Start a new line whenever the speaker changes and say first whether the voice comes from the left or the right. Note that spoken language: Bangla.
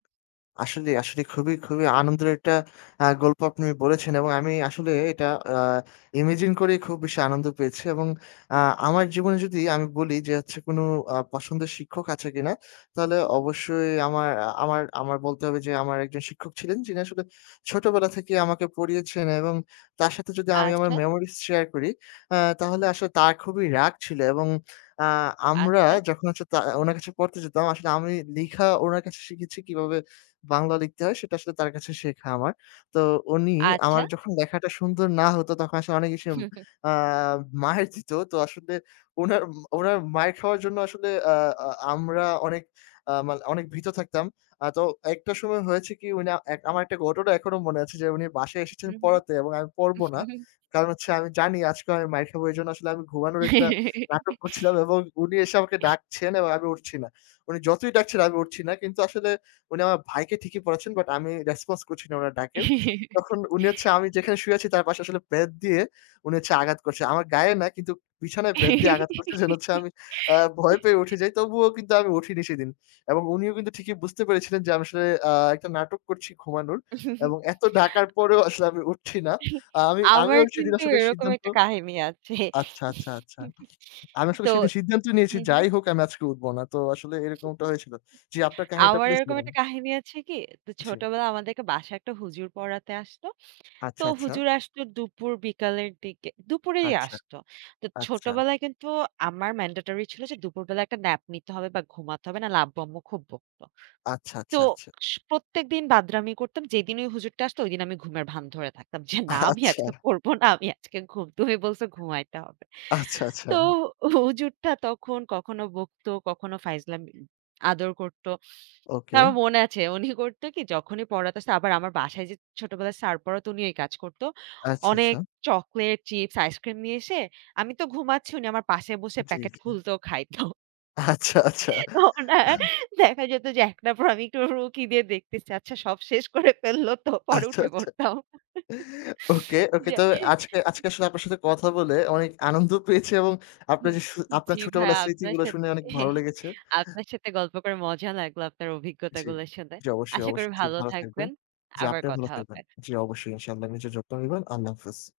left: আসলে, আসলে। খুবই, খুবই আনন্দের একটা আ গল্প আপনি বলেছেন এবং আমি আসলে এটা আ ইমাজিন করেই খুব বেশি আনন্দ পেয়েছি এবং আ আমার জীবনে যদি আমি বলি যে হচ্ছে কোন আ পছন্দের শিক্ষক আছে কিনা? তাহলে অবশ্যই আমার এ আমার আমার বলতে হবে যে, আমার একজন শিক্ষক ছিলেন যিনি আসলে ছোটবেলা থেকেই আমাকে পড়িয়েছেন এবং তার সাথে যদি আমি আমার
right: আচ্ছা।
left: মেমোরিস শেয়ার করি আ তাহলে আসলে তার খুবই রাগ ছিল এবং আ আমরা
right: আচ্ছা।
left: যখন হচ্ছে তা ওনার কাছে পড়তে যেতাম আসলে আমি লিখা উনার কাছে শিখেছি কিভাবে বাংলা লিখতে হয়। সেটা আসলে তার কাছে শেখা আমার। তো উনি আমার
right: আচ্ছা।
left: যখন লেখাটা সুন্দর না হতো, তখন আসলে অনেক ইস আ মাইর দিত। তো আসলে ওনার, ওনার মাইর খাওয়ার জন্য আসলে আ আ আমরা অনেক আ মানে অনেক ভীত থাকতাম। আ তো একটা সময় হয়েছে কি উনি আ এক আমার একটা ঘটনা এখনো মনে আছে যে, উনি বাসায় এসেছেন
right: হুম, হুম।
left: পড়াতে এবং আমি পড়বো না। কারণ হচ্ছে আমি জানি আজকে আমি মাইর খাব এজন্য আসলে আমি ঘুমানোর একটা নাটক করছিলাম এবং উনি এসে আমাকে ডাকছেন এবং আমি উঠছি না। উনি যতই ডাকছেন, আমি উঠছি না কিন্তু আসলে উনি আমার ভাইকে ঠিকই পড়াচ্ছেন বাট আমি রেসপন্স করছি না উনার ডাকের। তখন উনি হচ্ছে আমি যেখানে শুয়ে আছি তার পাশে আসলে বেত দিয়ে উনি হচ্ছে আঘাত করছে, আমার গায়ে না কিন্তু বিছানায় বেত দিয়ে আঘাত করছে। যেটা হচ্ছে আমি আ ভয় পেয়ে উঠে যাই তবুও কিন্তু আমি উঠিনি সেদিন এবং উনিও কিন্তু ঠিকই বুঝতে পেরেছিলেন যে আমি আসলে আ একটা নাটক করছি ঘুমানোর এবং এত ডাকার পরেও আসলে আমি উঠছি না। আ আমি
right: আমার
left: আমিও সেদিন
right: কিন্তু
left: আসলে
right: এরকম
left: সিদ্ধান্ত
right: একটা কাহিনী আছে।
left: আচ্ছা, আচ্ছা, আচ্ছা আমি আসলে
right: তো
left: সেদিন সিদ্ধান্ত নিয়েছি
right: হুম, হুম।
left: যাই হোক আমি আজকে উঠবো না। তো আসলে এরকমটা হয়েছিল। জি, আপনার কাহিনীটা
right: আমার
left: প্লিজ
right: এরকম
left: বলুন।
right: একটা কাহিনী আছে কি? তো
left: জি।
right: ছোটবেলায় আমাদেরকে বাসায় একটা হুজুর পড়াতে আসতো। তো
left: আচ্ছা, আচ্ছা।
right: হুজুর আসতো দুপুর বিকালের দিকে, দুপুরেই
left: আচ্ছা,
right: আসতো। তো
left: আচ্ছা।
right: ছোটবেলায় কিন্তু আমার ম্যান্ডেটরি ছিল যে দুপুরবেলা একটা ন্যাপ নিতে হবে বা ঘুমাতে হবে। নাইলে আব্বু আম্মু খুব বকতো।
left: আচ্ছা,
right: তো
left: আচ্ছা, আচ্ছা।
right: স প্রত্যেকদিন বাদরামি করতাম। যেদিন ওই হুজুরটা আসতো ওইদিন আমি ঘুমের ভান ধরে থাকতাম। যে, না আমি
left: আচ্ছা।
right: আজকে পড়ব না, আমি আজকে ঘুম। তুমি বলছো ঘুমাইতে হবে।
left: আচ্ছা, আচ্ছা।
right: তো হুজুরটা তখন কখনো বকতো, কখনো ফাইজলাম উম আদর করতো। তো
left: ওকে।
right: আমার মনে আছে উনি করতো কি যখনই পড়াতে আসছে আবার আমার বাসায় যে ছোটবেলায় স্যার পড়াতো উনি এই কাজ করতো।
left: আচ্ছা,
right: অনেক
left: আচ্ছা।
right: চকোলেট, চিপস, আইসক্রিম নিয়ে এসে, আমি তো ঘুমাচ্ছি উনি আমার পাশে বসে
left: জি,
right: প্যাকেট
left: জি।
right: খুলতো, খাইত
left: আচ্ছা, আচ্ছা।
right: ও না, দেখা যেত যে একটা পর আমি একটু ওর উকি দিয়ে দেখতেছি, আচ্ছা সব শেষ করে ফেলল তো। পরে
left: আচ্ছা,
right: উঠে
left: আচ্ছা।
right: পড়তাম।
left: ওকে, ওকে।
right: যে
left: তো আজকে আজকে আসলে আপনার সাথে কথা বলে অনেক আনন্দ পেয়েছি এবং আপনার
right: হুম,
left: যে সু আপনার
right: জি ভাইয়া।
left: ছোটবেলার
right: আপনার
left: স্মৃতিগুলো
right: সাথে
left: শুনে অনেক ভালো লেগেছে।
right: আপনার সাথে গল্প করে মজা লাগলো আপনার
left: জি,
right: অভিজ্ঞতাগুলো শুনে।
left: জি। অবশ্যই,
right: আশা করি
left: অবশ্যই। জি,
right: ভালো
left: ভালো থাকবেন।
right: থাকবেন।
left: জি,
right: আবার
left: আপনিও ভালো
right: কথা
left: থাকবেন।
right: হবে।
left: জি, অবশ্যই ইনশাআল্লাহ। নিজের যত্ন নিবেন। আল্লাহ হাফেজ।